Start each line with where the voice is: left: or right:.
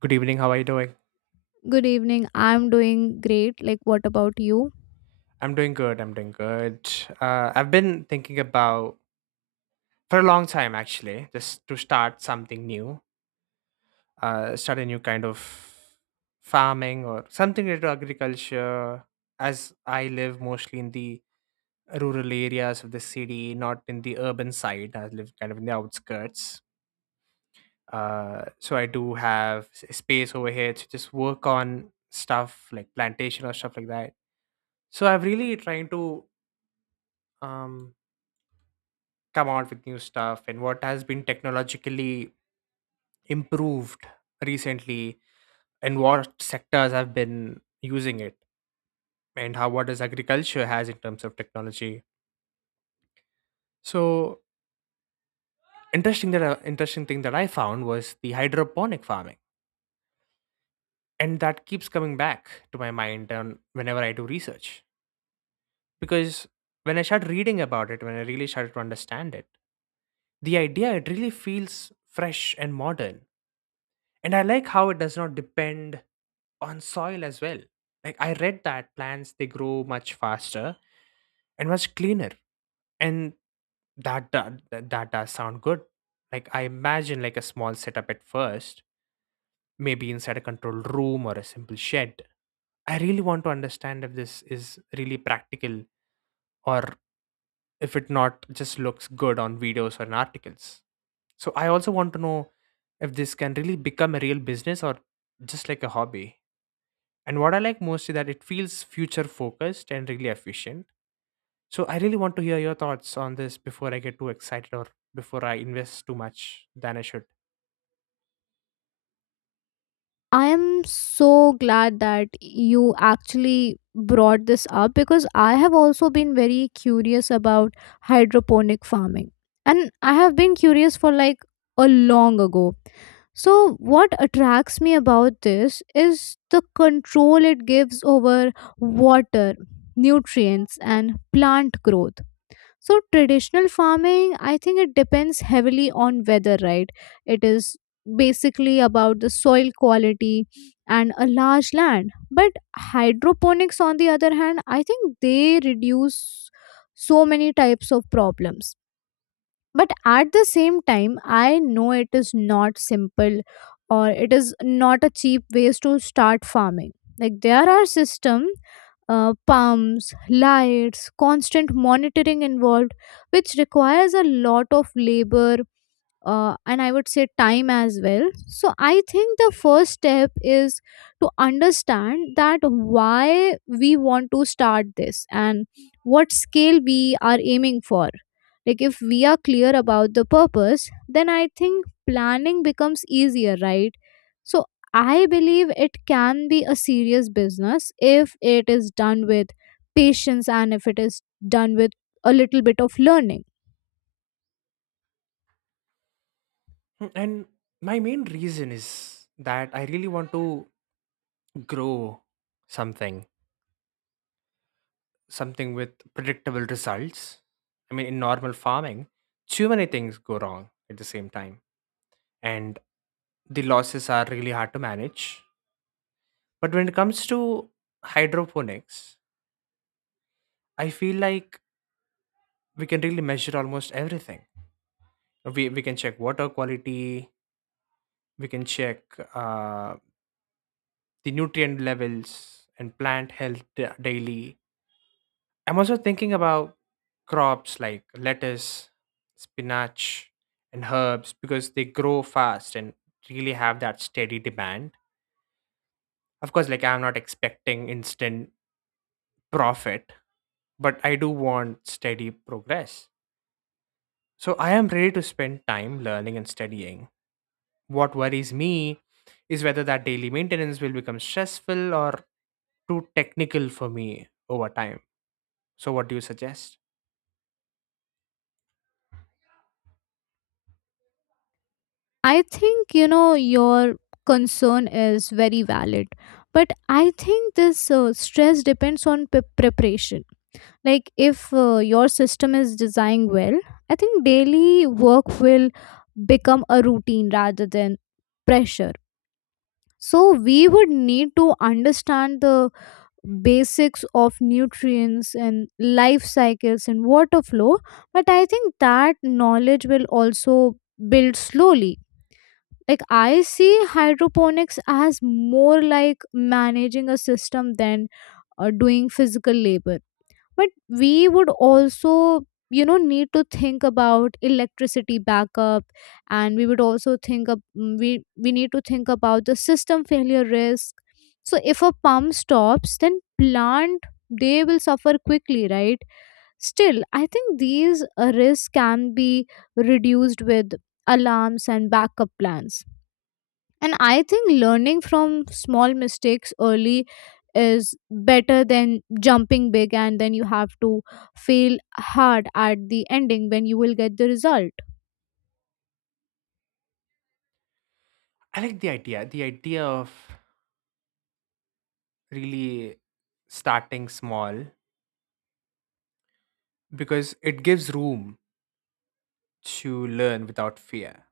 right: Good evening. How are you doing?
left: Good evening. I'm doing great. Like, what about you?
right: I'm doing good. I've been thinking about for a long time actually, just to start something new, start a new kind of farming or something related to agriculture. As I live mostly in the rural areas of the city, not in the urban side, I live kind of in the outskirts. So I do have space over here to just work on stuff like plantation or stuff like that. So I'm really trying to um come out with new stuff and what has been technologically improved recently, and what sectors have been using it, and how, what does agriculture has in terms of technology. So interesting thing that I found was the hydroponic farming, and that keeps coming back to my mind on whenever I do research. Because when I started reading about it, when I really started to understand it, the idea, it really feels fresh and modern, and I like how it does not depend on soil as well. Like I read that plants, they grow much faster and much cleaner, and that does sound good. Like I imagine like a small setup at first, maybe inside a controlled room or a simple shed. I really want to understand if this is really practical, or if it not just looks good on videos or in articles. So I also want to know if this can really become a real business or just like a hobby. And what I like most is that it feels future focused and really efficient. So I really want to hear your thoughts on this before I get too excited or before I invest too much than I should.
left: I am so glad that you actually brought this up because I have also been very curious about hydroponic farming. And I have been curious for like a long ago. So, what attracts me about this is the control it gives over water, nutrients, and plant growth. So traditional farming, I think it depends heavily on weather, right? It is basically about the soil quality and a large land, but hydroponics on the other hand, I think they reduce so many types of problems. But at the same time, I know it is not simple or it is not a cheap ways to start farming. Like there are system, pumps, lights, constant monitoring involved, which requires a lot of labor, and I would say time as well. So I think the first step is to understand that why we want to start this and what scale we are aiming for. Like if we are clear about the purpose, then I think planning becomes easier, right? So I believe it can be a serious business if it is done with patience and if it is done with a little bit of learning.
right: Mm, and my main reason is that I really want to grow something, something with predictable results. I mean, in normal farming, too many things go wrong at the same time. And the losses are really hard to manage. But when it comes to hydroponics, I feel like we can really measure almost everything. We can check water quality, we can check uh, the nutrient levels and plant health daily. I'm also thinking about crops like lettuce, spinach, and herbs because they grow fast and really have that steady demand. Of course, like, I'm not expecting instant profit, but I do want steady progress. So I am ready to spend time learning and studying. What worries me is whether that daily maintenance will become stressful or too technical for me over time. So, what do you suggest?
left: I think, you know, your concern is very valid, but I think this stress depends on preparation. Like if your system is designed well, I think daily work will become a routine rather than pressure. So we would need to understand the basics of nutrients and life cycles and water flow, but I think that knowledge will also build slowly. Like I see hydroponics as more like managing a system than doing physical labor. But we would also, you know, need to think about electricity backup, and we would also think of we need to think about the system failure risk. So if a pump stops, then plant, they will suffer quickly, right? Still, I think these risks can be reduced with alarms and backup plans. And I think learning from small mistakes early is better than jumping big and then you have to fail hard at the ending when you will get the result.
right: I like the idea of really starting small, because it gives room to learn without fear.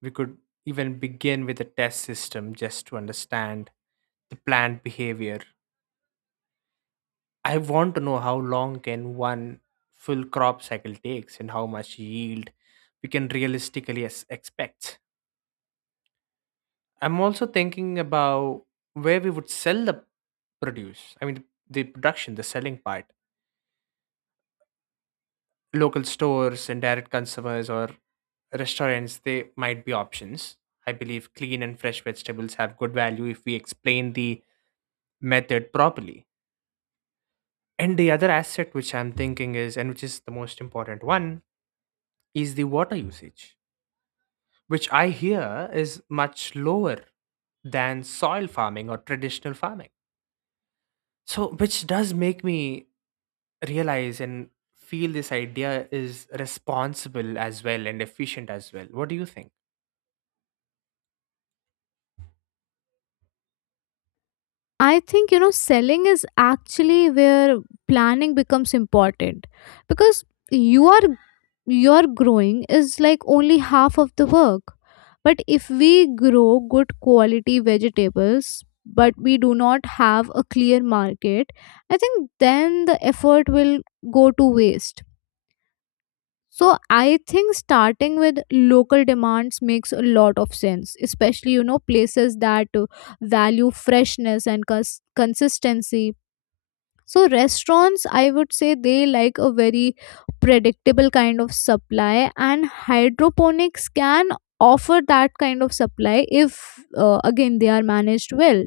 right: We could even begin with a test system just to understand the planned behavior. I want to know how long can one full crop cycle takes and how much yield we can realistically expect. I'm also thinking about where we would sell the produce. I mean, the production, the selling part. Local stores and direct consumers or restaurants, they might be options. I believe clean and fresh vegetables have good value if we explain the method properly. And the other aspect which I'm thinking is, and which is the most important one, is the water usage, which I hear is much lower than soil farming or traditional farming. So, which does make me realize and feel this idea is responsible as well and efficient as well. What do you think?
left: I think, you know, selling is actually where planning becomes important, because you are, your growing is like only half of the work. But if we grow good quality vegetables, but we do not have a clear market, I think then the effort will go to waste. So I think starting with local demands makes a lot of sense, especially, you know, places that value freshness and consistency. So restaurants, I would say they like a very predictable kind of supply, and hydroponics can offer that kind of supply if, again, they are managed well.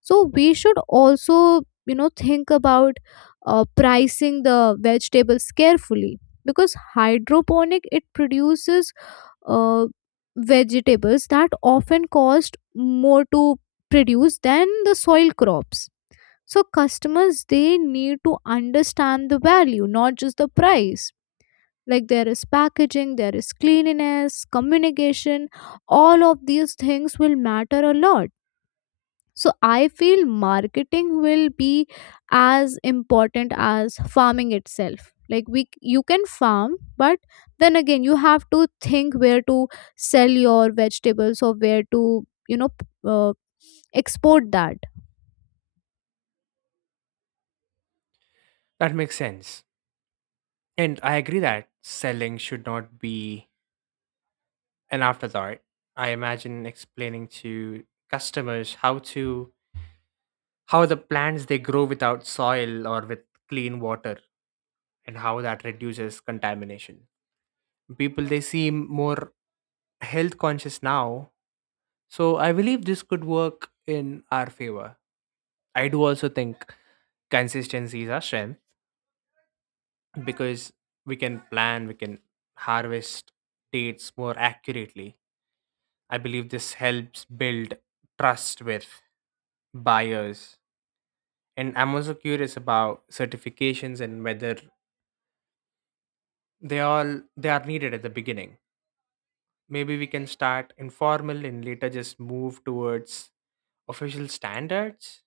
left: So we should also, you know, think about pricing the vegetables carefully, because hydroponic it produces, uh, vegetables that often cost more to produce than the soil crops. So customers, they need to understand the value, not just the price. Like there is packaging, there is cleanliness, communication, all of these things will matter a lot. So I feel marketing will be as important as farming itself. Like we, you can farm, but then again you have to think where to sell your vegetables or where to, you know, export that.
right: That makes sense. And I agree that selling should not be an afterthought. I imagine explaining to customers how the plants they grow without soil or with clean water and how that reduces contamination. People, they seem more health conscious now. So I believe this could work in our favor. I do also think consistency is our strength, because we can plan, we can harvest dates more accurately. I believe this helps build trust with buyers. And I'm also curious about certifications and whether they are needed at the beginning. Maybe we can start informal and later just move towards official standards?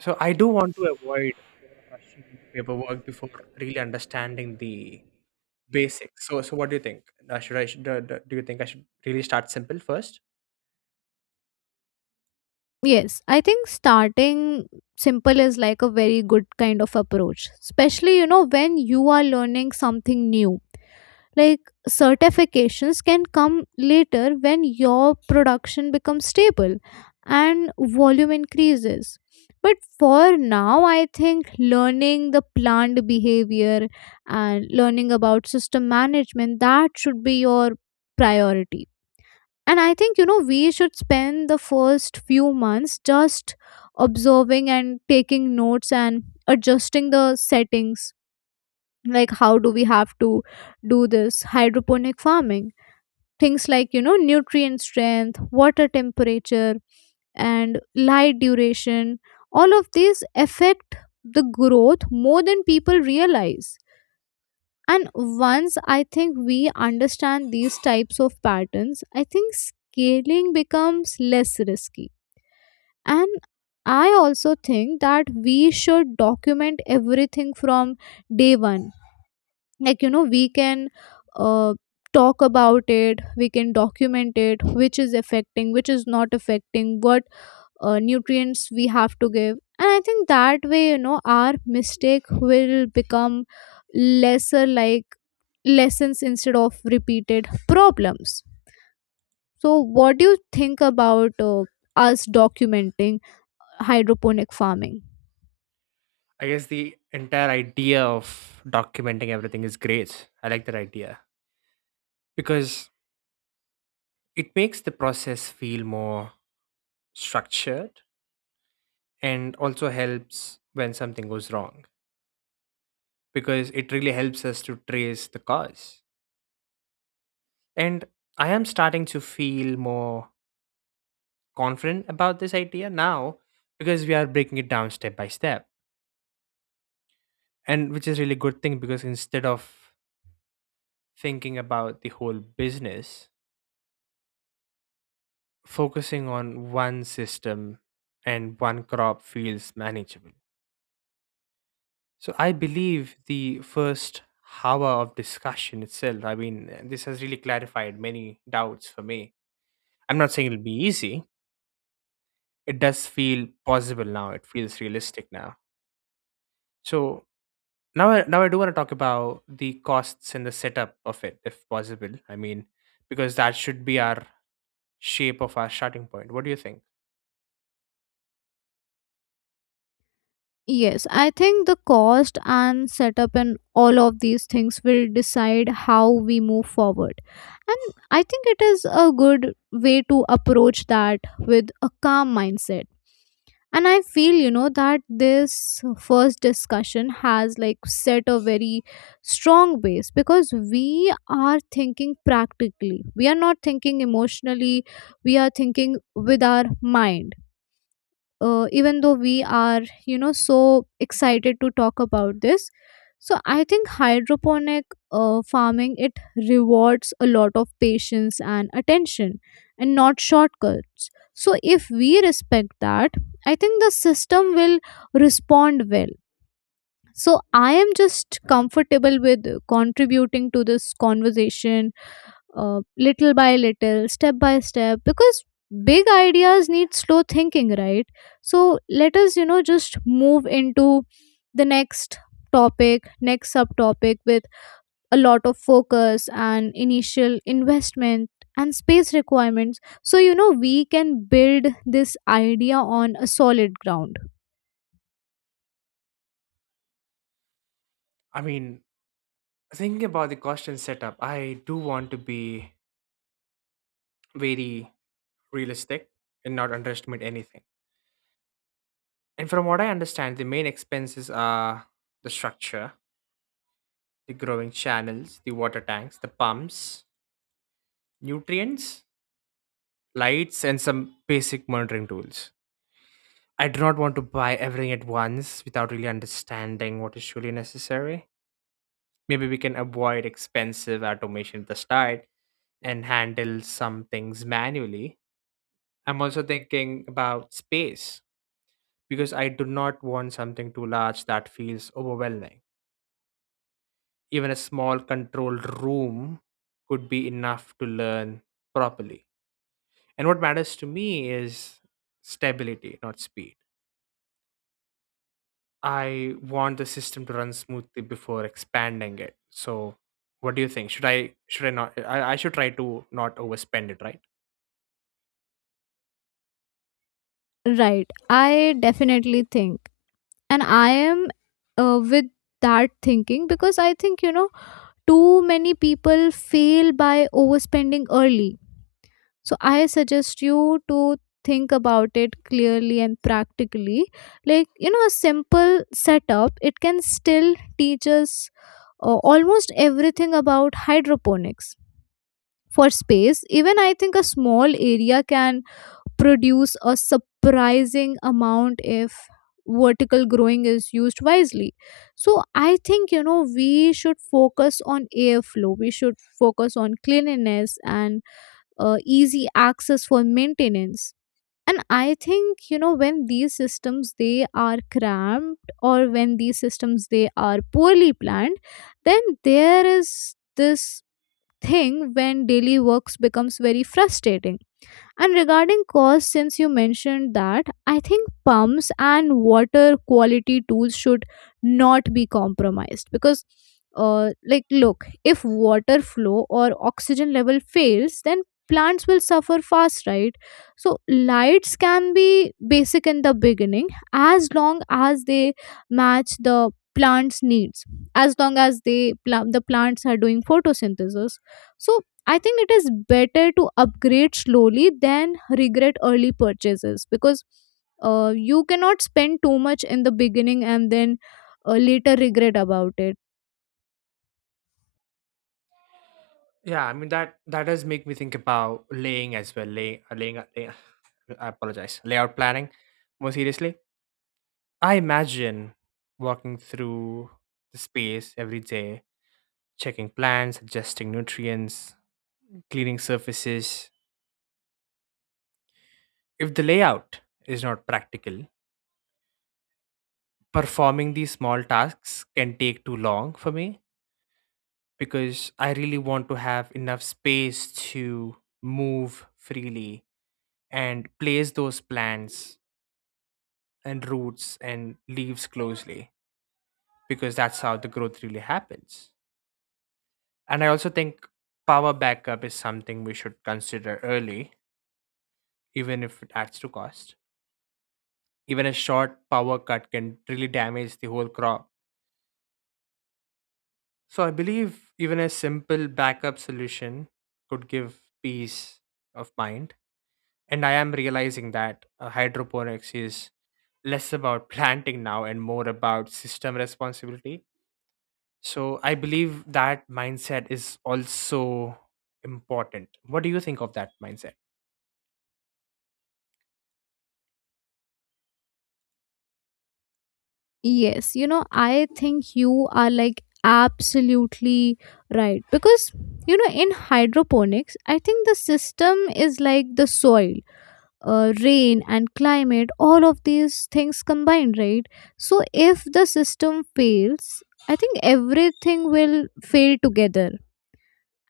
right: So I do want to avoid rushing paperwork before really understanding the basics. So what do you think? Should I should, do, do do you think I should really start simple first?
left: Yes, I think starting simple is like a very good kind of approach, especially, you know, when you are learning something new. Like certifications can come later when your production becomes stable and volume increases. But for now, I think learning the plant behavior and learning about system management, that should be your priority. And I think, you know, we should spend the first few months just observing and taking notes and adjusting the settings. Like, how do we have to do this hydroponic farming? Things like, you know, nutrient strength, water temperature, and light duration. All of these affect the growth more than people realize. And once I think we understand these types of patterns, I think scaling becomes less risky. And I also think that we should document everything from day one. Like, you know, we can uh, talk about it, we can document it, which is affecting, which is not affecting, what nutrients we have to give. And I think that way, you know, our mistake will become lesser, like lessons instead of repeated problems. So what do you think about us documenting hydroponic farming?
right: I guess the entire idea of documenting everything is great. I like that idea because it makes the process feel more structured, and also helps when something goes wrong because it really helps us to trace the cause. And I am starting to feel more confident about this idea now because we are breaking it down step by step, and which is really good thing, because instead of thinking about the whole business, focusing on one system and one crop feels manageable. So I believe the first hour of discussion itself, I mean, this has really clarified many doubts for me. I'm not saying it'll be easy, it does feel possible now, it feels realistic now. So now I do want to talk about the costs and the setup of it if possible. I mean, because that should be our shape of our starting point. What do you think?
left: Yes, I think the cost and setup and all of these things will decide how we move forward. And I think it is a good way to approach that with a calm mindset. And I feel, you know, that this first discussion has like set a very strong base, because we are thinking practically, we are not thinking emotionally, we are thinking with our mind, even though we are, you know, so excited to talk about this. So I think hydroponic farming, it rewards a lot of patience and attention and not shortcuts. So if we respect that, I think the system will respond well. So I am just comfortable with contributing to this conversation little by little, step by step, because big ideas need slow thinking, right? So let us, you know, just move into the next topic, next subtopic with a lot of focus and initial investment and space requirements, so you know we can build this idea on a solid ground.
right: I mean, thinking about the cost and setup, I do want to be very realistic and not underestimate anything. And from what I understand, the main expenses are the structure, the growing channels, the water tanks, the pumps, nutrients, lights, and some basic monitoring tools. I do not want to buy everything at once without really understanding what is truly necessary. Maybe we can avoid expensive automation at the start and handle some things manually. I'm also thinking about space because I do not want something too large that feels overwhelming. Even a small controlled room could be enough to learn properly. And what matters to me is stability, not speed. I want the system to run smoothly before expanding it. So what do you think? Should I not I, I should try to not overspend it, right?
left: Right. I definitely think. And I am, with that thinking, because I think, you know, too many people fail by overspending early. So I suggest you to think about it clearly and practically. Like, you know, a simple setup, it can still teach us almost everything about hydroponics. For space, even I think a small area can produce a surprising amount if vertical growing is used wisely. So I think, you know, we should focus on airflow, we should focus on cleanliness and easy access for maintenance. And I think, you know, when these systems they are cramped, or when these systems they are poorly planned, then there is this thing when daily works becomes very frustrating. And regarding cost, since you mentioned that, I think pumps and water quality tools should not be compromised because, like, look, if water flow or oxygen level fails, then plants will suffer fast, right? So, lights can be basic in the beginning as long as they match the plant's needs, as long as they the plants are doing photosynthesis. So I think it is better to upgrade slowly than regret early purchases, because you cannot spend too much in the beginning and then later regret about it.
right: Yeah, I mean that that does make me think about laying as well. I apologize. Layout planning more seriously. I imagine walking through the space every day, checking plants, adjusting nutrients, cleaning surfaces. If the layout is not practical, performing these small tasks can take too long for me, because I really want to have enough space to move freely and place those plants and roots and leaves closely, because that's how the growth really happens. And I also think power backup is something we should consider early, even if it adds to cost. Even a short power cut can really damage the whole crop. So I believe even a simple backup solution could give peace of mind. And I am realizing that hydroponics is less about planting now and more about system responsibility. So I believe that mindset is also important. What do you think of that mindset?
left: Yes, you know, I think you are like absolutely right, because you know, in hydroponics, I think the system is like the soil, rain and climate, all of these things combined, right? So if the system fails, I think everything will fail together.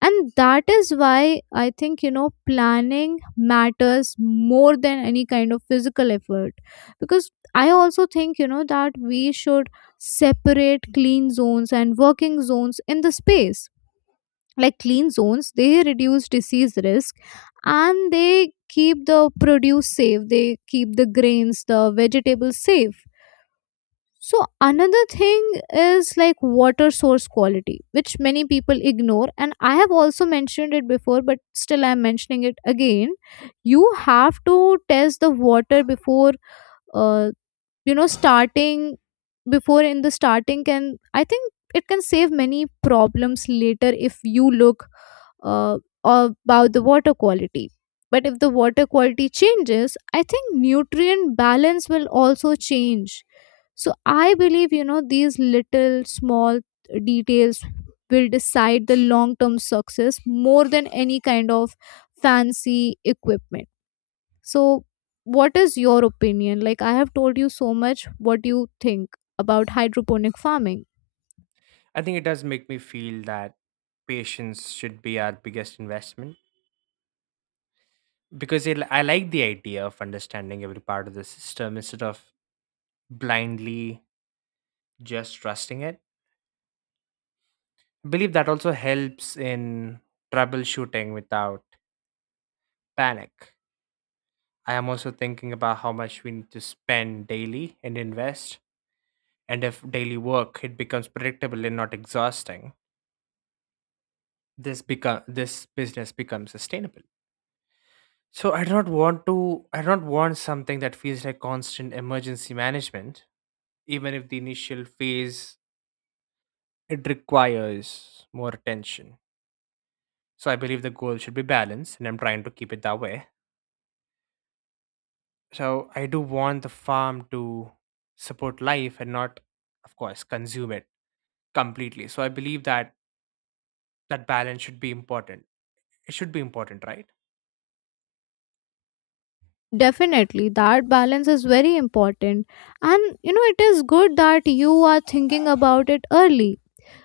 left: And that is why I think, you know, planning matters more than any kind of physical effort. Because I also think, you know, that we should separate clean zones and working zones in the space. Like clean zones, they reduce disease risk and they keep the produce safe, they keep the grains, the vegetables safe. So another thing is like water source quality, which many people ignore and I have also mentioned it before, but still I'm mentioning it again. You have to test the water before, uh, you know, starting. Before in the starting, can I think, it can save many problems later if you look uh, about the water quality. But if the water quality changes, I think nutrient balance will also change. So I believe, you know, these little small details will decide the long term success more than any kind of fancy equipment. So, what is your opinion? Like, I have told you so much. What do you think about hydroponic farming?
right: I think it does make me feel that patience should be our biggest investment, because it, I like the idea of understanding every part of the system instead of blindly just trusting it. I believe that also helps in troubleshooting without panic. I am also thinking about how much we need to spend daily and invest, and if daily work it becomes predictable and not exhausting, this business becomes sustainable. So I do not want something that feels like constant emergency management, even if the initial phase it requires more attention. So I believe the goal should be balanced, and I'm trying to keep it that way. So I do want the farm to support life and not, of course, consume it completely. So I believe that that balance should be important. It should be important, right?
left: Definitely, that balance is very important. And you know, it is good that you are thinking about it early,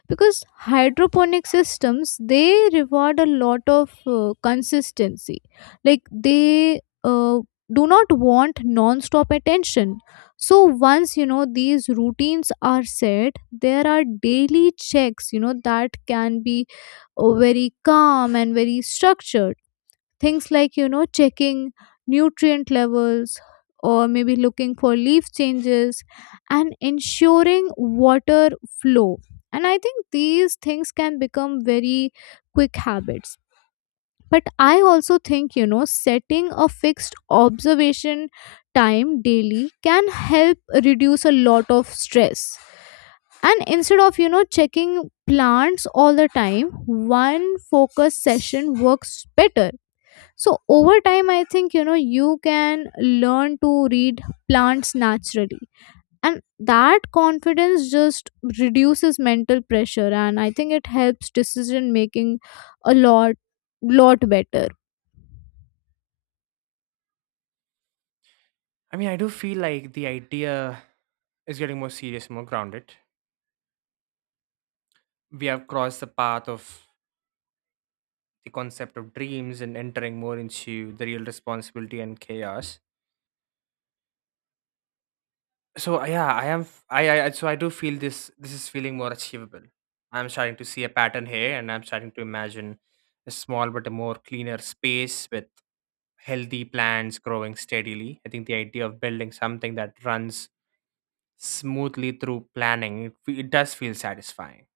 left: because hydroponic systems they reward a lot of consistency. Like they do not want non-stop attention. So once you know these routines are set, there are daily checks. You know that can be very calm and very structured. Things like, you know, checking nutrient levels or maybe looking for leaf changes and ensuring water flow. And I think these things can become very quick habits. But I also think, you know, setting a fixed observation time daily can help reduce a lot of stress. And instead of, you know, checking plants all the time, one focus session works better. So over time, I think, you know, you can learn to read plants naturally, and that confidence just reduces mental pressure, and I think it helps decision making a lot, lot better.
right: I mean, I do feel like the idea is getting more serious and more grounded. We have crossed the path of the concept of dreams and entering more into the real responsibility and chaos. So yeah, I am. F- I- so I do feel this. This is feeling more achievable. I'm starting to see a pattern here, and I'm starting to imagine a small but a more cleaner space with healthy plants growing steadily. I think the idea of building something that runs smoothly through planning it, it does feel satisfying.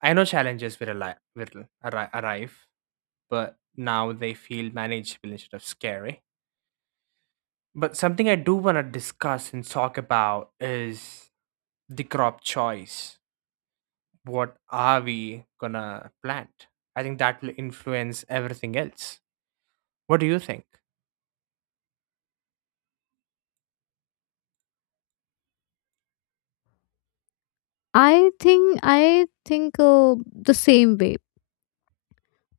right: I know challenges will, ali- will arri- arrive, but now they feel manageable instead of scary. But something I do want to discuss and talk about is the crop choice. What are we gonna plant? I think that will influence everything else. What do you think?
left: I think the same way,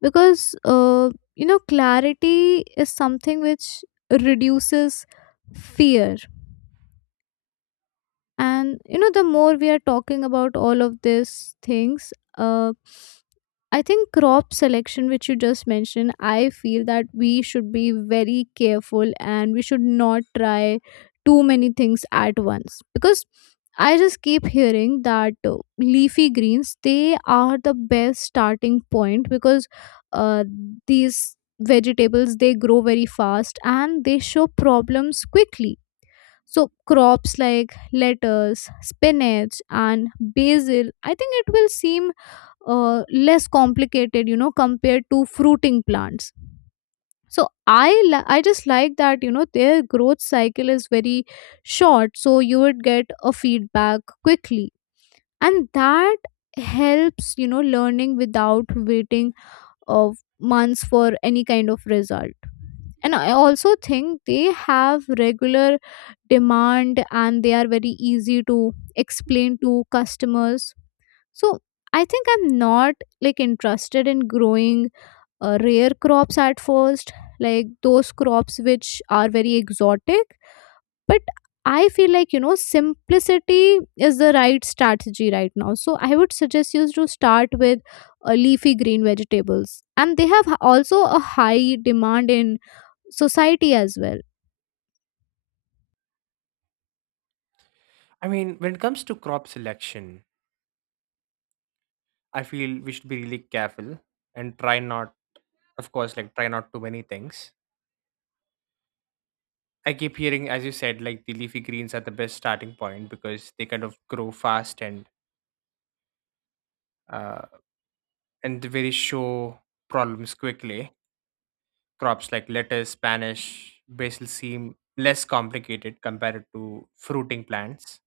left: because you know, clarity is something which reduces fear. And you know, the more we are talking about all of these things, uh I think crop selection, which you just mentioned, I feel that we should be very careful and we should not try too many things at once. Because I just keep hearing that leafy greens, they are the best starting point, because uh, these vegetables they grow very fast and they show problems quickly. So crops like lettuce, spinach, and basil, I think it will seem less complicated, you know, compared to fruiting plants. So I I just like that, you know, their growth cycle is very short, so you would get a feedback quickly, and that helps, you know, learning without waiting of months for any kind of result. And I also think they have regular demand and they are very easy to explain to customers. So I think I'm not like interested in growing rare crops at first, like those crops which are very exotic. But I feel like, you know, simplicity is the right strategy right now. So I would suggest you to start with leafy green vegetables, and they have also a high demand in society as well.
right: I mean, when it comes to crop selection, I feel we should be really careful and try not, of course, like, try not too many things. I keep hearing, as you said, like, the leafy greens are the best starting point because they kind of grow fast, and uh, and they very show problems quickly. Crops like lettuce, spanish, basil seem less complicated compared to fruiting plants.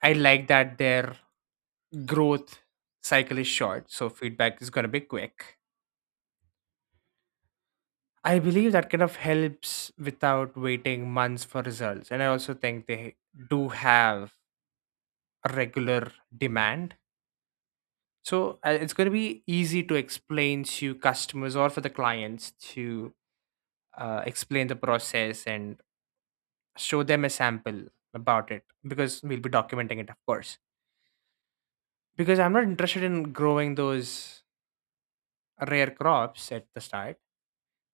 right: I like that their growth cycle is short, so feedback is going to be quick. I believe that kind of helps without waiting months for results. And I also think they do have a regular demand. So it's going to be easy to explain to customers or for the clients to explain the process and show them a sample about it, because we'll be documenting it, of course. Because I'm not interested in growing those rare crops at the start.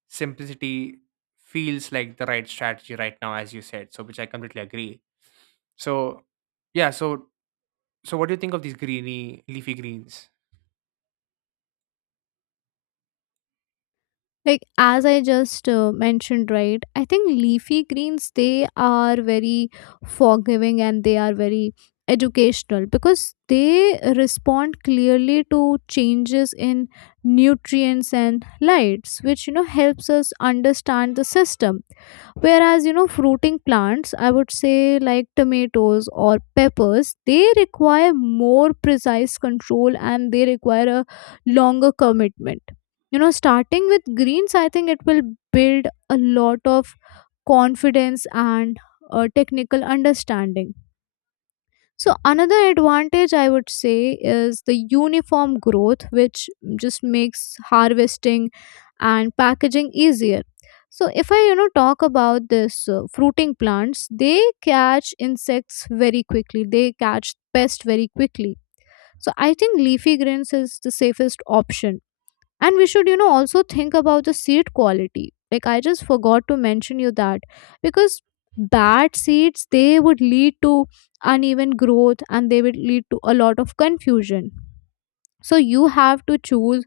right: Simplicity feels like the right strategy right now, as you said, so, which I completely agree. So yeah so so what do you think of these greeny leafy greens?
left: Like as I just mentioned, right, I think leafy greens, they are very forgiving and they are very educational, because they respond clearly to changes in nutrients and lights, which you know helps us understand the system. Whereas, you know, fruiting plants, I would say like tomatoes or peppers, they require more precise control and they require a longer commitment. You know, starting with greens, I think it will build a lot of confidence and technical understanding. So another advantage I would say is the uniform growth, which just makes harvesting and packaging easier. So if I, you know, talk about this fruiting plants, they catch insects very quickly. They catch pest very quickly. So I think leafy greens is the safest option. And we should, you know, also think about the seed quality, like I just forgot to mention you that, because bad seeds, they would lead to uneven growth and they would lead to a lot of confusion. So you have to choose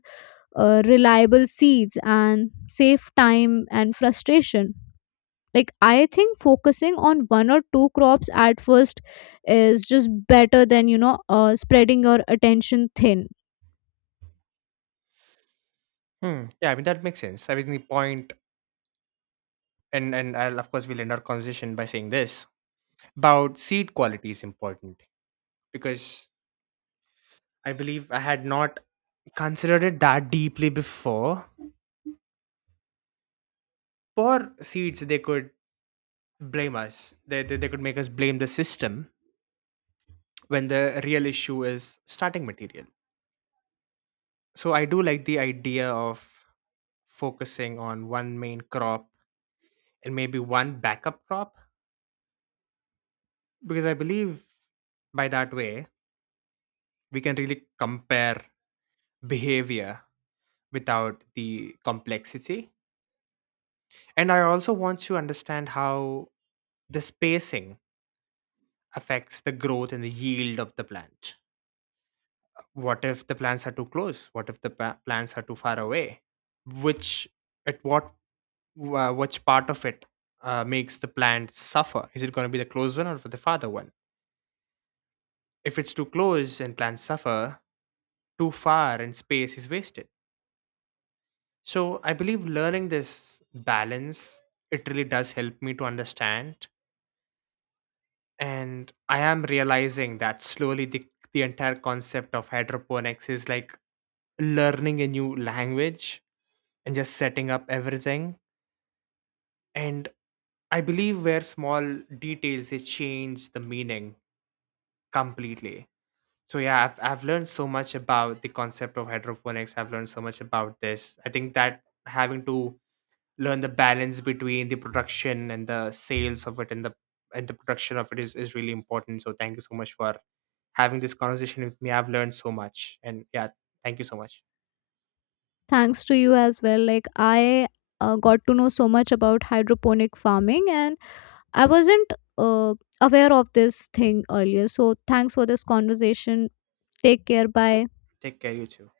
left: reliable seeds and save time and frustration. Like I think focusing on one or two crops at first is just better than, you know, spreading your attention thin.
right: Hmm, yeah, I mean that makes sense. I mean, the point, and I'll, of course, we'll end our conversation by saying this about seed quality is important, because I believe I had not considered it that deeply before. For seeds, they could blame us, they could make us blame the system when the real issue is starting material. So I do like the idea of focusing on one main crop and maybe one backup crop, because I believe by that way we can really compare behavior without the complexity. And I also want to understand how the spacing affects the growth and the yield of the plant. What if the plants are too close? What if the plants are too far away? Which at what uh, which part of it makes the plant suffer? Is it going to be the close one or the farther one? If it's too close and plants suffer, too far and space is wasted. So I believe learning this balance, it really does help me to understand. And I am realizing that slowly the entire concept of hydroponics is like learning a new language and just setting up everything. And I believe where small details they change the meaning completely. So yeah, I've learned so much about the concept of hydroponics. I've learned so much about this. I think that having to learn the balance between the production and the sales of it and the production of it is really important. So thank you so much for having this conversation with me. I've learned so much. And yeah, thank you so much.
left: Thanks to you as well. Like I, got to know so much about hydroponic farming and I wasn't uh, aware of this thing earlier, so thanks for this conversation. Take care, bye.
right: Take care, you too.